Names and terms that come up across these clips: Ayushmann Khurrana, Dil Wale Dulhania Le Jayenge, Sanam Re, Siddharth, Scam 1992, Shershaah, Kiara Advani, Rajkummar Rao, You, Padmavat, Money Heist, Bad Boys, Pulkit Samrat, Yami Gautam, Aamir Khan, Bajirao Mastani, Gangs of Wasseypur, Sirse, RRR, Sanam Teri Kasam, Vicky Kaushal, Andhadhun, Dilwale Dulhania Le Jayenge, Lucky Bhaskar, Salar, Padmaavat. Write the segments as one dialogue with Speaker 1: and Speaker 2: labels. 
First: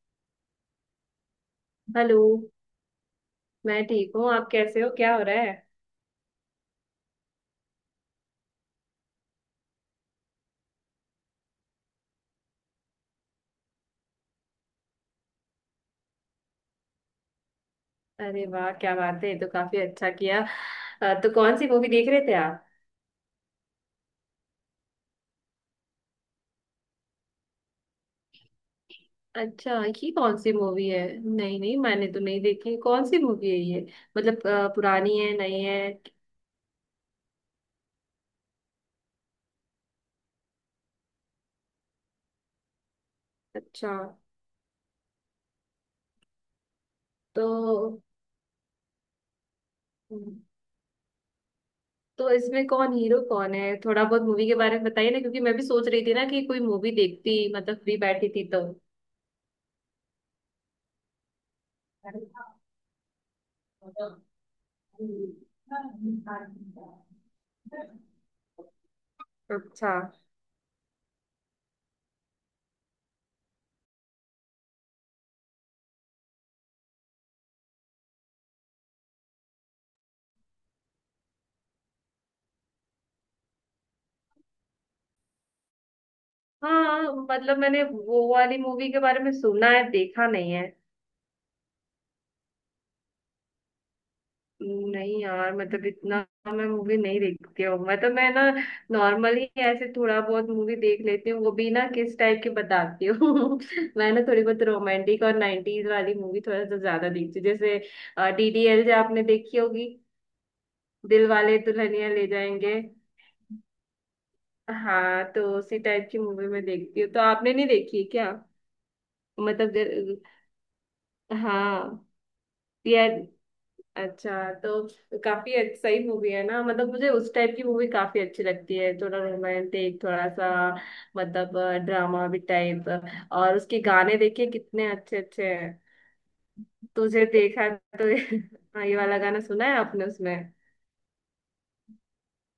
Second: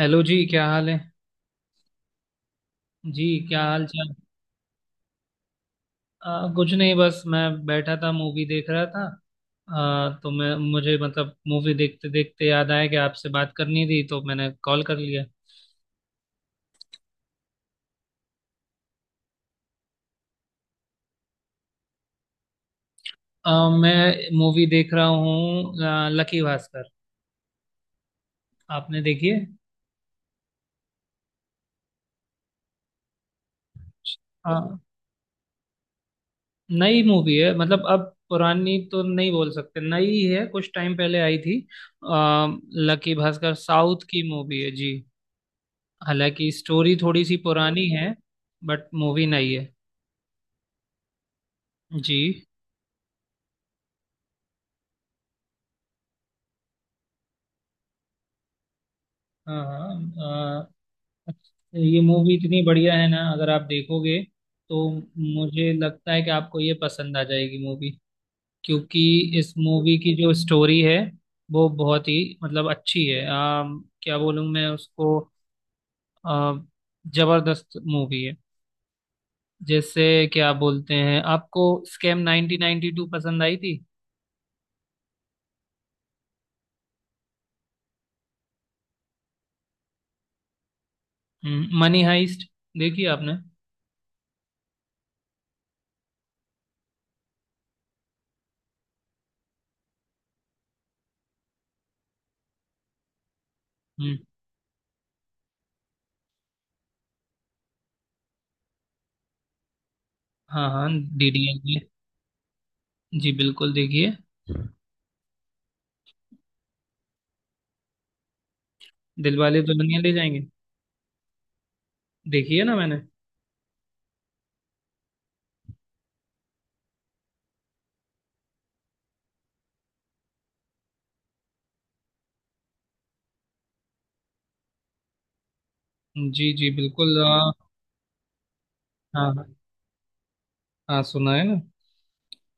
Speaker 1: Hello जी, क्या हाल है?
Speaker 2: हेलो।
Speaker 1: जी, क्या
Speaker 2: मैं
Speaker 1: हाल
Speaker 2: ठीक
Speaker 1: चाल?
Speaker 2: हूँ, आप कैसे हो? क्या हो रहा है?
Speaker 1: कुछ नहीं, बस मैं बैठा था, मूवी देख रहा था। तो मैं मुझे मतलब मूवी देखते देखते याद आया कि आपसे बात करनी थी तो मैंने कॉल कर लिया।
Speaker 2: अरे वाह, क्या बात है, ये तो काफी अच्छा किया। तो कौन सी मूवी देख रहे थे आप?
Speaker 1: मैं मूवी देख रहा हूँ, लकी भास्कर। आपने देखी है?
Speaker 2: अच्छा, ये कौन सी मूवी है? नहीं नहीं, मैंने तो नहीं देखी, कौन सी मूवी है ये? मतलब
Speaker 1: हाँ।
Speaker 2: पुरानी है, नई है?
Speaker 1: नई मूवी है, मतलब अब पुरानी तो नहीं बोल सकते, नई है, कुछ टाइम पहले आई थी। आ, लकी भास्कर
Speaker 2: अच्छा।
Speaker 1: साउथ की मूवी है जी। हालांकि स्टोरी थोड़ी सी
Speaker 2: तो
Speaker 1: पुरानी है, बट मूवी नई है जी।
Speaker 2: तो इसमें कौन हीरो कौन है, थोड़ा बहुत मूवी के बारे में बताइए ना, क्योंकि मैं भी सोच रही थी ना कि कोई मूवी देखती, मतलब फ्री बैठी थी तो।
Speaker 1: हाँ, हाँ। अ, ये मूवी इतनी बढ़िया है ना, अगर आप देखोगे तो मुझे लगता है कि आपको ये पसंद आ जाएगी मूवी। क्योंकि इस
Speaker 2: अच्छा।
Speaker 1: मूवी की जो स्टोरी है वो बहुत ही मतलब अच्छी है। क्या बोलूँ मैं उसको, अ, जबरदस्त मूवी है। जैसे क्या बोलते हैं, आपको स्कैम 1992 पसंद आई थी?
Speaker 2: हाँ, मतलब मैंने वो वाली मूवी के बारे में सुना है, देखा नहीं है।
Speaker 1: मनी हाइस्ट देखी आपने?
Speaker 2: नहीं यार, मतलब इतना मैं मूवी नहीं देखती हूँ, मतलब मैं ना नॉर्मली ऐसे थोड़ा बहुत मूवी देख लेती हूँ, वो भी ना किस टाइप की बताती हूँ। मैं
Speaker 1: हम्म।
Speaker 2: ना थोड़ी बहुत रोमांटिक और नाइनटीज वाली मूवी थोड़ा सा ज्यादा देखती हूँ, जैसे डीडीएल जो आपने देखी होगी,
Speaker 1: हाँ, हाँ।
Speaker 2: दिल
Speaker 1: डीडी
Speaker 2: वाले
Speaker 1: आएंगे,
Speaker 2: दुल्हनिया ले जाएंगे।
Speaker 1: जी बिल्कुल देखिए।
Speaker 2: हाँ, तो उसी टाइप की मूवी मैं देखती हूँ, तो आपने नहीं देखी है क्या?
Speaker 1: दिलवाले
Speaker 2: मतलब
Speaker 1: दुल्हनिया ले
Speaker 2: ज-
Speaker 1: जाएंगे।
Speaker 2: हाँ।
Speaker 1: देखिए ना मैंने।
Speaker 2: यार, अच्छा तो काफी अच्छी सही मूवी है ना, मतलब मुझे उस टाइप की मूवी काफी अच्छी लगती है, थोड़ा रोमांटिक थोड़ा सा मतलब ड्रामा भी टाइप। और उसके गाने देखिए कितने अच्छे अच्छे हैं,
Speaker 1: जी जी बिल्कुल।
Speaker 2: तुझे देखा, तो ये हाँ, ये वाला
Speaker 1: हाँ,
Speaker 2: गाना
Speaker 1: हाँ।
Speaker 2: सुना है आपने उसमें?
Speaker 1: हाँ, सुना है ना।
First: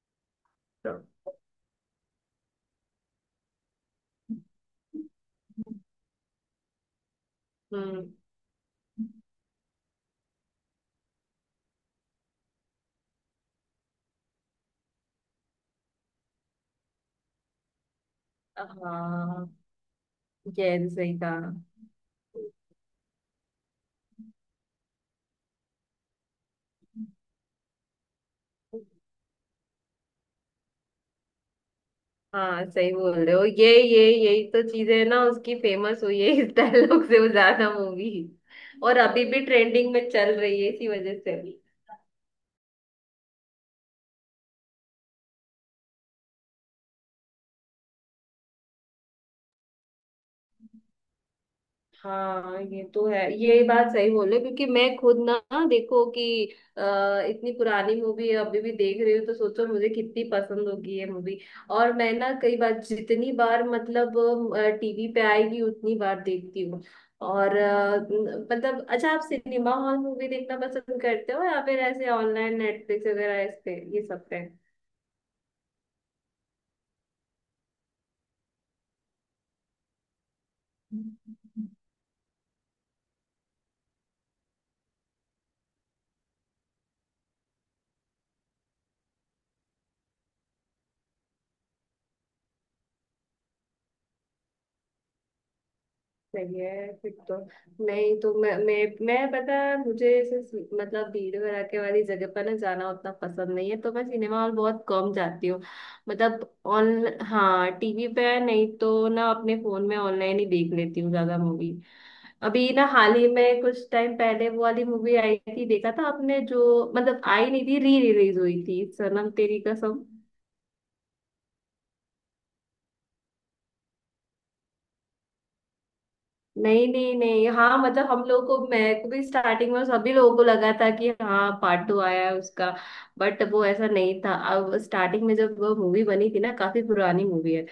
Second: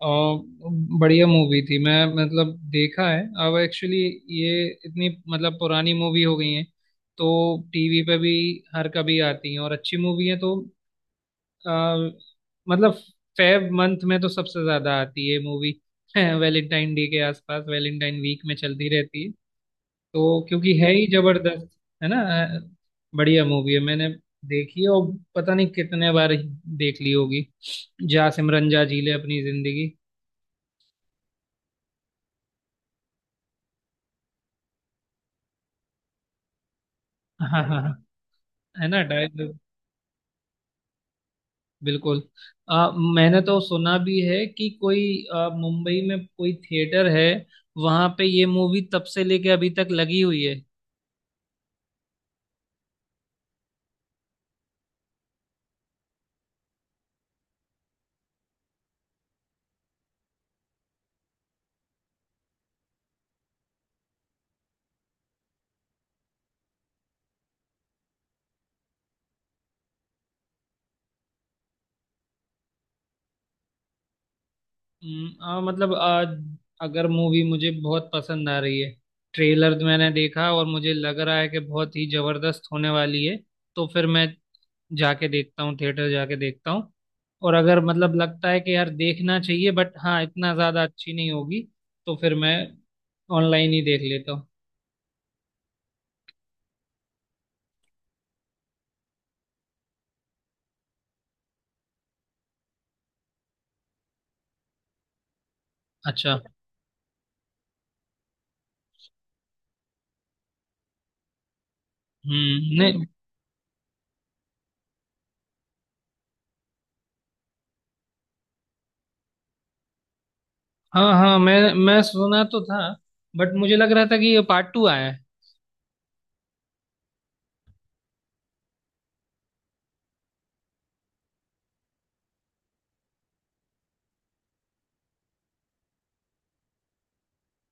Speaker 1: और
Speaker 2: तो
Speaker 1: बढ़िया मूवी थी, मैं मतलब देखा है। अब एक्चुअली ये इतनी मतलब पुरानी मूवी हो गई है, तो टीवी
Speaker 2: हम्म।
Speaker 1: पे भी हर कभी आती हैं, और अच्छी मूवी है तो आ, मतलब फेब मंथ में तो सबसे ज्यादा आती है मूवी। वैलेंटाइन डे के आसपास वैलेंटाइन वीक में चलती रहती है।
Speaker 2: हाँ,
Speaker 1: तो
Speaker 2: ये
Speaker 1: क्योंकि है ही
Speaker 2: सही
Speaker 1: जबरदस्त, है ना? बढ़िया मूवी है, मैंने देखी है और पता नहीं कितने बार देख
Speaker 2: कहा।
Speaker 1: ली होगी। जा सिमरन जा, जी ले अपनी जिंदगी।
Speaker 2: हाँ सही बोल रहे हो, ये यही तो चीज है ना, उसकी फेमस हुई है इस डायलॉग से, वो
Speaker 1: हाँ हाँ
Speaker 2: ज्यादा
Speaker 1: हाँ,
Speaker 2: मूवी
Speaker 1: है
Speaker 2: और
Speaker 1: ना
Speaker 2: अभी भी
Speaker 1: डायलॉग?
Speaker 2: ट्रेंडिंग में चल रही है इसी वजह से।
Speaker 1: बिल्कुल। मैंने तो सुना भी है कि कोई मुंबई में कोई थिएटर है, वहां पे ये मूवी तब से लेके अभी तक लगी हुई है।
Speaker 2: हाँ ये तो है, ये बात सही बोले, क्योंकि मैं खुद ना, हाँ, देखो कि अ, इतनी पुरानी मूवी अभी भी देख रही हूँ, तो सोचो मुझे कितनी पसंद होगी ये मूवी। और मैं ना कई बार, जितनी बार मतलब टीवी पे आएगी उतनी बार देखती हूँ। और मतलब अच्छा, आप सिनेमा हॉल मूवी देखना पसंद करते हो या फिर ऐसे ऑनलाइन नेटफ्लिक्स वगैरह इस पे, ये सब पे?
Speaker 1: मतलब आज अगर मूवी मुझे बहुत पसंद आ रही है, ट्रेलर मैंने देखा और मुझे लग रहा है कि बहुत ही जबरदस्त होने वाली है, तो फिर मैं जाके देखता हूँ, थिएटर जाके देखता हूँ। और अगर मतलब लगता है कि यार देखना चाहिए, बट हाँ इतना ज्यादा अच्छी नहीं होगी, तो फिर मैं ऑनलाइन ही देख लेता हूँ।
Speaker 2: सही है फिर तो। नहीं तो मैं पता है मुझे ऐसे मतलब भीड़ भड़ाके वाली जगह पर ना जाना उतना पसंद नहीं है, तो मैं सिनेमा हॉल बहुत कम जाती हूँ।
Speaker 1: अच्छा।
Speaker 2: मतलब ऑन हाँ टीवी पे, नहीं तो ना अपने फोन में ऑनलाइन ही देख लेती हूँ ज्यादा मूवी। अभी
Speaker 1: हम्म।
Speaker 2: ना
Speaker 1: नहीं।
Speaker 2: हाल ही में कुछ टाइम पहले वो वाली मूवी आई थी, देखा था आपने, जो मतलब आई नहीं थी, री रिलीज हुई थी, सनम तेरी कसम।
Speaker 1: हाँ हाँ, मैं सुना तो था, बट मुझे लग रहा था कि ये पार्ट टू आया है।
Speaker 2: नहीं नहीं नहीं, हाँ मतलब हम लोग को, मैं को भी, स्टार्टिंग में सभी लोगों को लगा था कि हाँ पार्ट टू आया है उसका। बट वो ऐसा नहीं था। अब स्टार्टिंग में जब वो मूवी बनी थी ना, काफी पुरानी मूवी है,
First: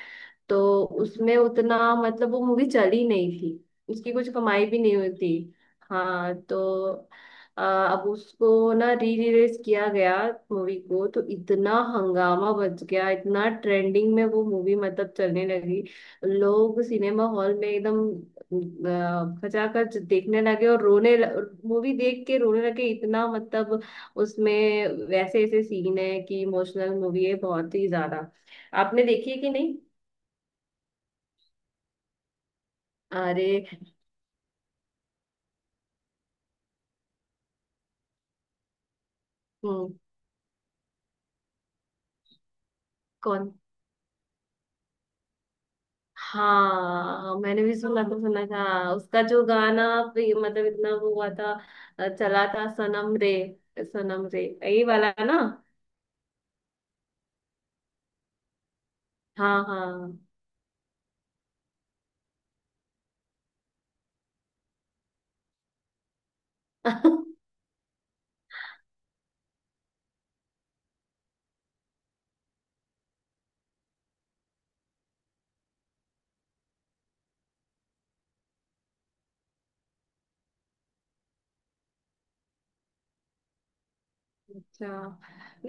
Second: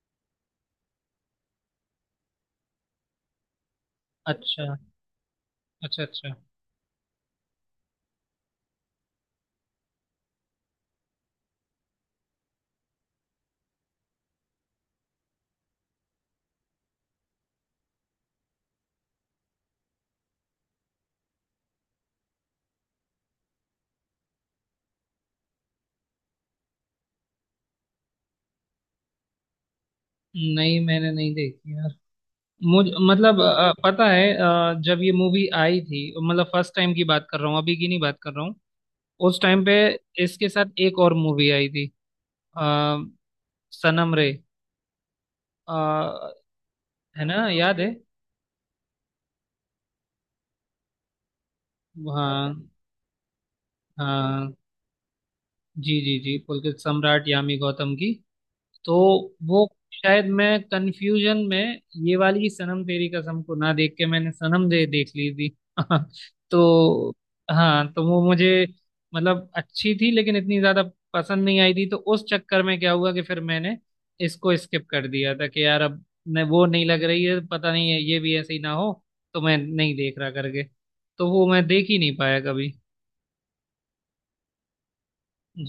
Speaker 2: तो उसमें उतना मतलब वो मूवी चली नहीं थी, उसकी कुछ कमाई
Speaker 1: अच्छा,
Speaker 2: भी नहीं हुई थी।
Speaker 1: अच्छा। अच्छा।
Speaker 2: हाँ, तो अब उसको ना री रिलीज किया गया मूवी को, तो इतना हंगामा बच गया, इतना ट्रेंडिंग में वो मूवी मतलब चलने लगी। लोग सिनेमा हॉल में एकदम खचाखच देखने लगे और रोने, मूवी देख के रोने लगे इतना, मतलब उसमें वैसे ऐसे सीन है कि इमोशनल मूवी है बहुत ही ज्यादा। आपने देखी है कि नहीं?
Speaker 1: नहीं, मैंने नहीं देखी। मुझ मतलब
Speaker 2: अरे
Speaker 1: पता है, जब ये मूवी आई थी। मतलब फर्स्ट टाइम की बात कर रहा हूँ, अभी की नहीं बात कर रहा हूँ। उस टाइम पे
Speaker 2: हम्म।
Speaker 1: इसके साथ एक और मूवी आई थी। आ,
Speaker 2: कौन?
Speaker 1: सनम रे। अ, है
Speaker 2: हाँ
Speaker 1: ना,
Speaker 2: मैंने भी
Speaker 1: याद है?
Speaker 2: सुना था, सुना था। उसका जो गाना मतलब इतना वो हुआ था, चला था
Speaker 1: हाँ
Speaker 2: सनम रे, सनम रे
Speaker 1: हाँ,
Speaker 2: यही वाला ना?
Speaker 1: जी जी जी, पुलकित सम्राट यामी गौतम की। तो
Speaker 2: हाँ
Speaker 1: वो,
Speaker 2: हाँ।
Speaker 1: शायद मैं कंफ्यूजन में, ये वाली सनम तेरी कसम को ना देख के मैंने सनम दे देख ली थी। तो। हाँ, तो वो मुझे मतलब अच्छी थी लेकिन इतनी ज्यादा पसंद नहीं आई थी। तो उस चक्कर में क्या हुआ कि फिर मैंने इसको स्किप कर दिया था कि यार अब न, वो नहीं लग रही है, पता नहीं है ये भी ऐसे ही ना हो, तो मैं नहीं देख रहा करके। तो वो मैं देख ही नहीं पाया कभी।
Speaker 2: अच्छा,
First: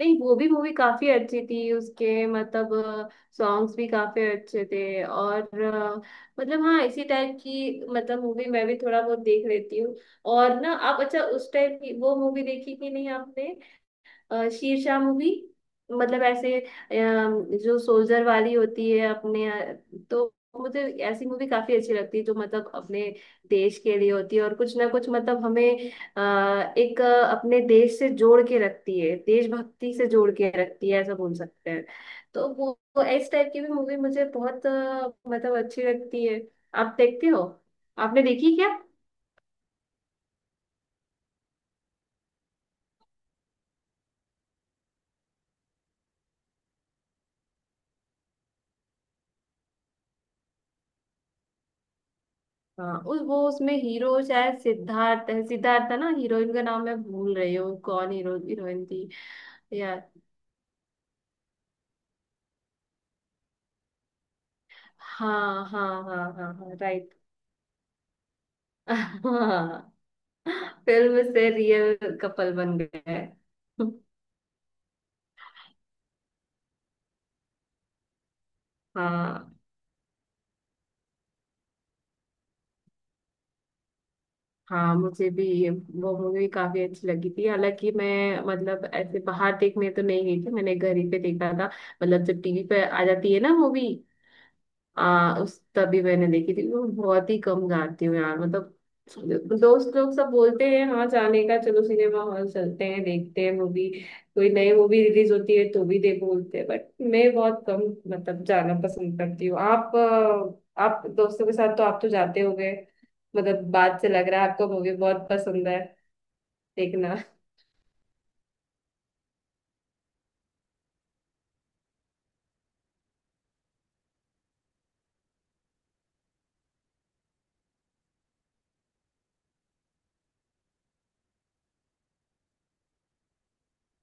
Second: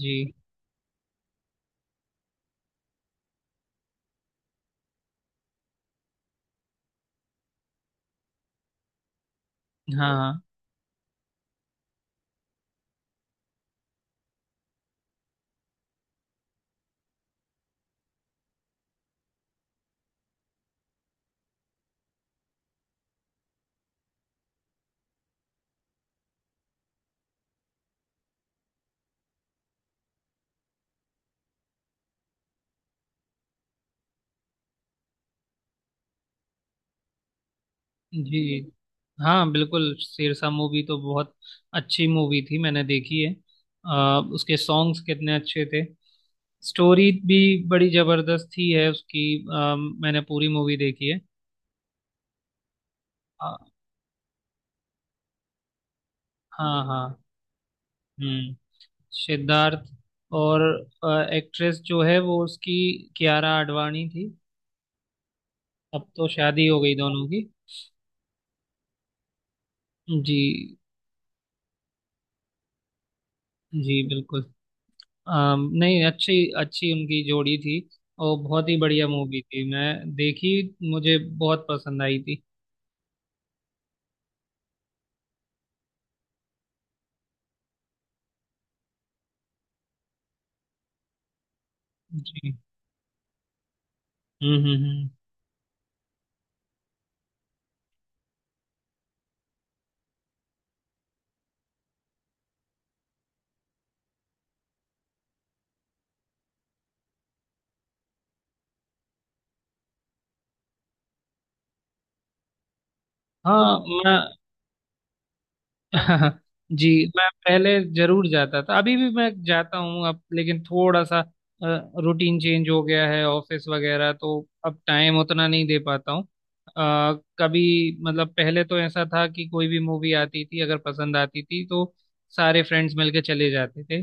Speaker 1: जी।
Speaker 2: वो भी मूवी काफी अच्छी थी, उसके मतलब सॉन्ग्स भी काफी अच्छे थे। और मतलब हाँ इसी टाइप की मतलब मूवी मैं भी थोड़ा बहुत देख लेती हूँ।
Speaker 1: हाँ,
Speaker 2: और ना आप, अच्छा उस टाइप की वो मूवी देखी कि नहीं आपने, शेरशाह मूवी, मतलब ऐसे जो सोल्जर वाली होती है अपने तो मुझे ऐसी मूवी काफी अच्छी लगती है जो मतलब अपने देश के लिए होती है और कुछ ना कुछ मतलब हमें अ, एक अ, अपने देश से जोड़ के रखती है, देशभक्ति से जोड़ के रखती है, ऐसा बोल सकते हैं। तो वो इस टाइप की भी मूवी मुझे बहुत मतलब अच्छी लगती है। आप देखते हो? आपने
Speaker 1: जी
Speaker 2: देखी क्या?
Speaker 1: हाँ बिल्कुल, सिरसा मूवी तो बहुत अच्छी मूवी थी, मैंने देखी है। उसके सॉन्ग्स कितने अच्छे थे। स्टोरी भी बड़ी जबरदस्त थी है उसकी। अ, मैंने पूरी मूवी देखी है।
Speaker 2: हाँ उस वो
Speaker 1: अ,
Speaker 2: उसमें हीरो शायद सिद्धार्थ है, सिद्धार्थ था ना, हीरोइन का
Speaker 1: हाँ,
Speaker 2: नाम मैं
Speaker 1: हाँ।
Speaker 2: भूल रही हूँ, कौन हीरो
Speaker 1: हम्म।
Speaker 2: हीरोइन थी
Speaker 1: सिद्धार्थ।
Speaker 2: यार?
Speaker 1: और एक्ट्रेस जो है वो उसकी कियारा आडवाणी थी।
Speaker 2: हाँ हाँ
Speaker 1: अब
Speaker 2: हाँ
Speaker 1: तो
Speaker 2: हाँ
Speaker 1: शादी
Speaker 2: हाँ
Speaker 1: हो गई
Speaker 2: राइट।
Speaker 1: दोनों की।
Speaker 2: हाँ।
Speaker 1: जी
Speaker 2: फिल्म से रियल कपल बन गए।
Speaker 1: जी बिल्कुल। नहीं, अच्छी, अच्छी उनकी जोड़ी थी। और बहुत ही बढ़िया मूवी
Speaker 2: हाँ।
Speaker 1: थी मैं देखी, मुझे बहुत पसंद आई थी।
Speaker 2: हाँ मुझे भी ये- वो मूवी काफी अच्छी लगी थी, हालांकि मैं मतलब ऐसे बाहर देखने तो नहीं गई थी, मैंने घर ही पे देखा था, मतलब जब
Speaker 1: जी।
Speaker 2: टीवी पे आ जाती है ना मूवी,
Speaker 1: हम्म।
Speaker 2: उस तभी मैंने देखी थी। मैं बहुत ही कम जाती हूँ यार, मतलब दोस्त लोग सब बोलते हैं हाँ जाने का, चलो सिनेमा हॉल चलते हैं, देखते हैं मूवी, कोई नई मूवी रिलीज होती है तो भी देखो बोलते हैं, बट मैं बहुत कम मतलब जाना पसंद करती हूँ। आप आप दोस्तों के साथ तो आप तो जाते होगे, मतलब
Speaker 1: हाँ,
Speaker 2: बात से
Speaker 1: मैं।
Speaker 2: लग रहा है आपको मूवी बहुत पसंद है
Speaker 1: जी।
Speaker 2: देखना।
Speaker 1: मैं पहले जरूर जाता था, अभी भी मैं जाता हूँ अब, लेकिन थोड़ा सा रूटीन चेंज हो गया है, ऑफिस वगैरह तो अब टाइम उतना नहीं दे पाता हूँ। कभी मतलब पहले तो ऐसा था कि कोई भी मूवी आती थी अगर पसंद आती थी तो सारे फ्रेंड्स मिलके चले जाते थे।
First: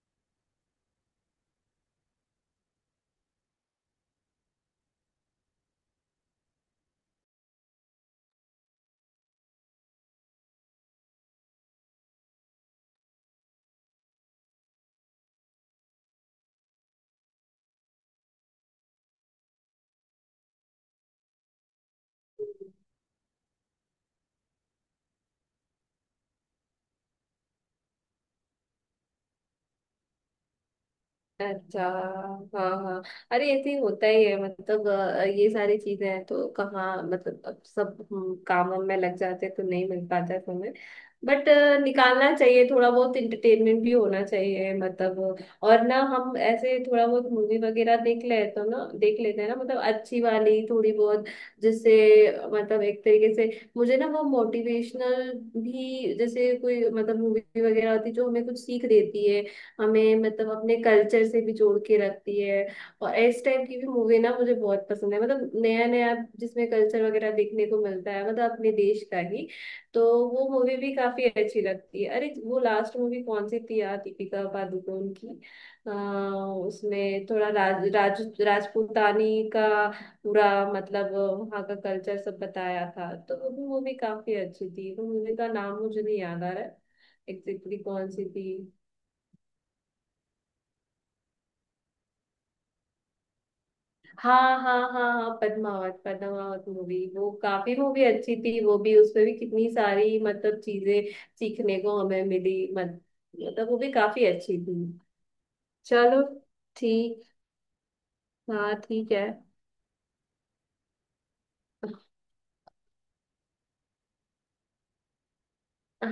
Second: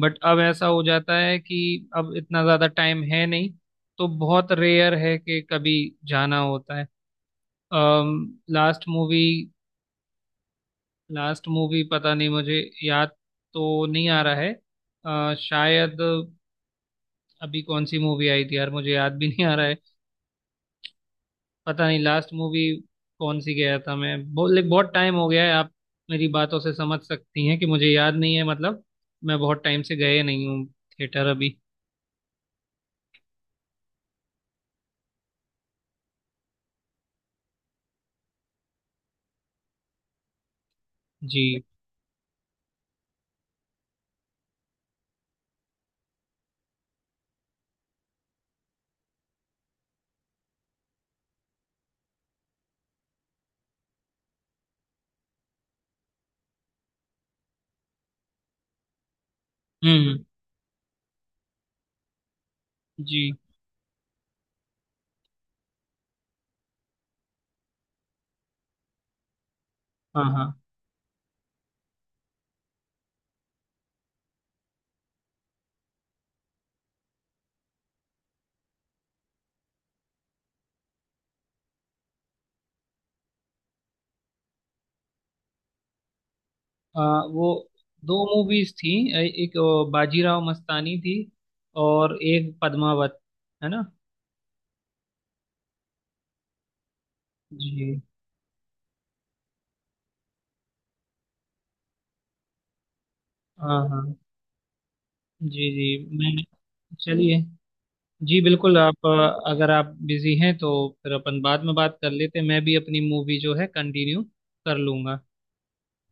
Speaker 1: बट अब ऐसा हो जाता है कि अब इतना ज़्यादा टाइम है नहीं, तो बहुत रेयर है कि कभी जाना होता है। लास्ट मूवी लास्ट मूवी पता नहीं, मुझे याद तो नहीं आ रहा है। शायद अभी कौन सी मूवी आई थी यार, मुझे याद भी नहीं आ रहा है। पता नहीं लास्ट मूवी कौन सी गया था मैं। बहुत बहुत टाइम हो गया है। आप मेरी बातों से समझ सकती हैं कि मुझे याद नहीं है मतलब। मैं बहुत टाइम से गए नहीं हूँ थिएटर अभी।
Speaker 2: अच्छा। हाँ हाँ, अरे ऐसे ही होता ही है मतलब। ये सारी चीजें हैं तो कहाँ, मतलब अब सब हम कामों में लग जाते हैं तो नहीं मिल पाता है समय। बट
Speaker 1: जी।
Speaker 2: निकालना चाहिए, थोड़ा बहुत इंटरटेनमेंट भी होना चाहिए मतलब। और ना हम ऐसे थोड़ा बहुत मूवी वगैरह देख ले तो ना देख लेते हैं ना मतलब, अच्छी वाली थोड़ी बहुत, जिससे मतलब एक तरीके से मुझे ना वो मोटिवेशनल भी, जैसे कोई मतलब मूवी वगैरह होती है जो हमें कुछ सीख देती है,
Speaker 1: हम्म,
Speaker 2: हमें
Speaker 1: हम्म।
Speaker 2: मतलब अपने कल्चर से भी जोड़ के रखती है। और
Speaker 1: जी।
Speaker 2: इस टाइप की भी मूवी ना मुझे बहुत पसंद है, मतलब नया नया जिसमें कल्चर वगैरह देखने को मिलता है, मतलब अपने देश का ही, तो
Speaker 1: हाँ, हाँ।
Speaker 2: वो मूवी भी काफी अच्छी लगती है। अरे वो लास्ट मूवी कौन सी थी यार, दीपिका पादुकोण की, अ, उसमें थोड़ा राज राजपूतानी का पूरा मतलब वहाँ का कल्चर सब बताया था, तो वो भी मूवी काफी अच्छी थी। वो मूवी का नाम मुझे नहीं याद आ रहा है,
Speaker 1: अ, वो
Speaker 2: एग्जैक्टली कौन
Speaker 1: दो
Speaker 2: सी थी?
Speaker 1: मूवीज थी। एक बाजीराव मस्तानी थी और एक पद्मावत, है ना?
Speaker 2: हाँ हाँ हाँ हाँ, पद्मावत, पद्मावत मूवी वो काफी
Speaker 1: जी।
Speaker 2: मूवी अच्छी थी, वो भी उसमें भी कितनी सारी मतलब चीजें सीखने को हमें मिली मत, मतलब वो
Speaker 1: हाँ,
Speaker 2: भी
Speaker 1: हाँ।
Speaker 2: काफी अच्छी थी।
Speaker 1: जी जी।
Speaker 2: चलो
Speaker 1: मैं।
Speaker 2: ठीक।
Speaker 1: चलिए। जी
Speaker 2: हाँ
Speaker 1: बिल्कुल। आप
Speaker 2: ठीक है।
Speaker 1: अगर आप बिजी हैं तो फिर अपन बाद में बात कर लेते हैं, मैं भी अपनी मूवी जो है कंटिन्यू कर लूंगा।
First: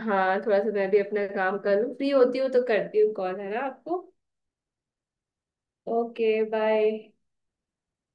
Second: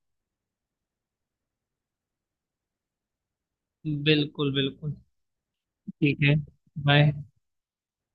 Speaker 2: हाँ थोड़ा सा मैं भी अपना काम कर लूँ, फ्री होती हूँ तो करती हूँ कॉल, है ना आपको?
Speaker 1: बिल्कुल बिल्कुल, ठीक
Speaker 2: ओके
Speaker 1: है।
Speaker 2: बाय।
Speaker 1: बाय।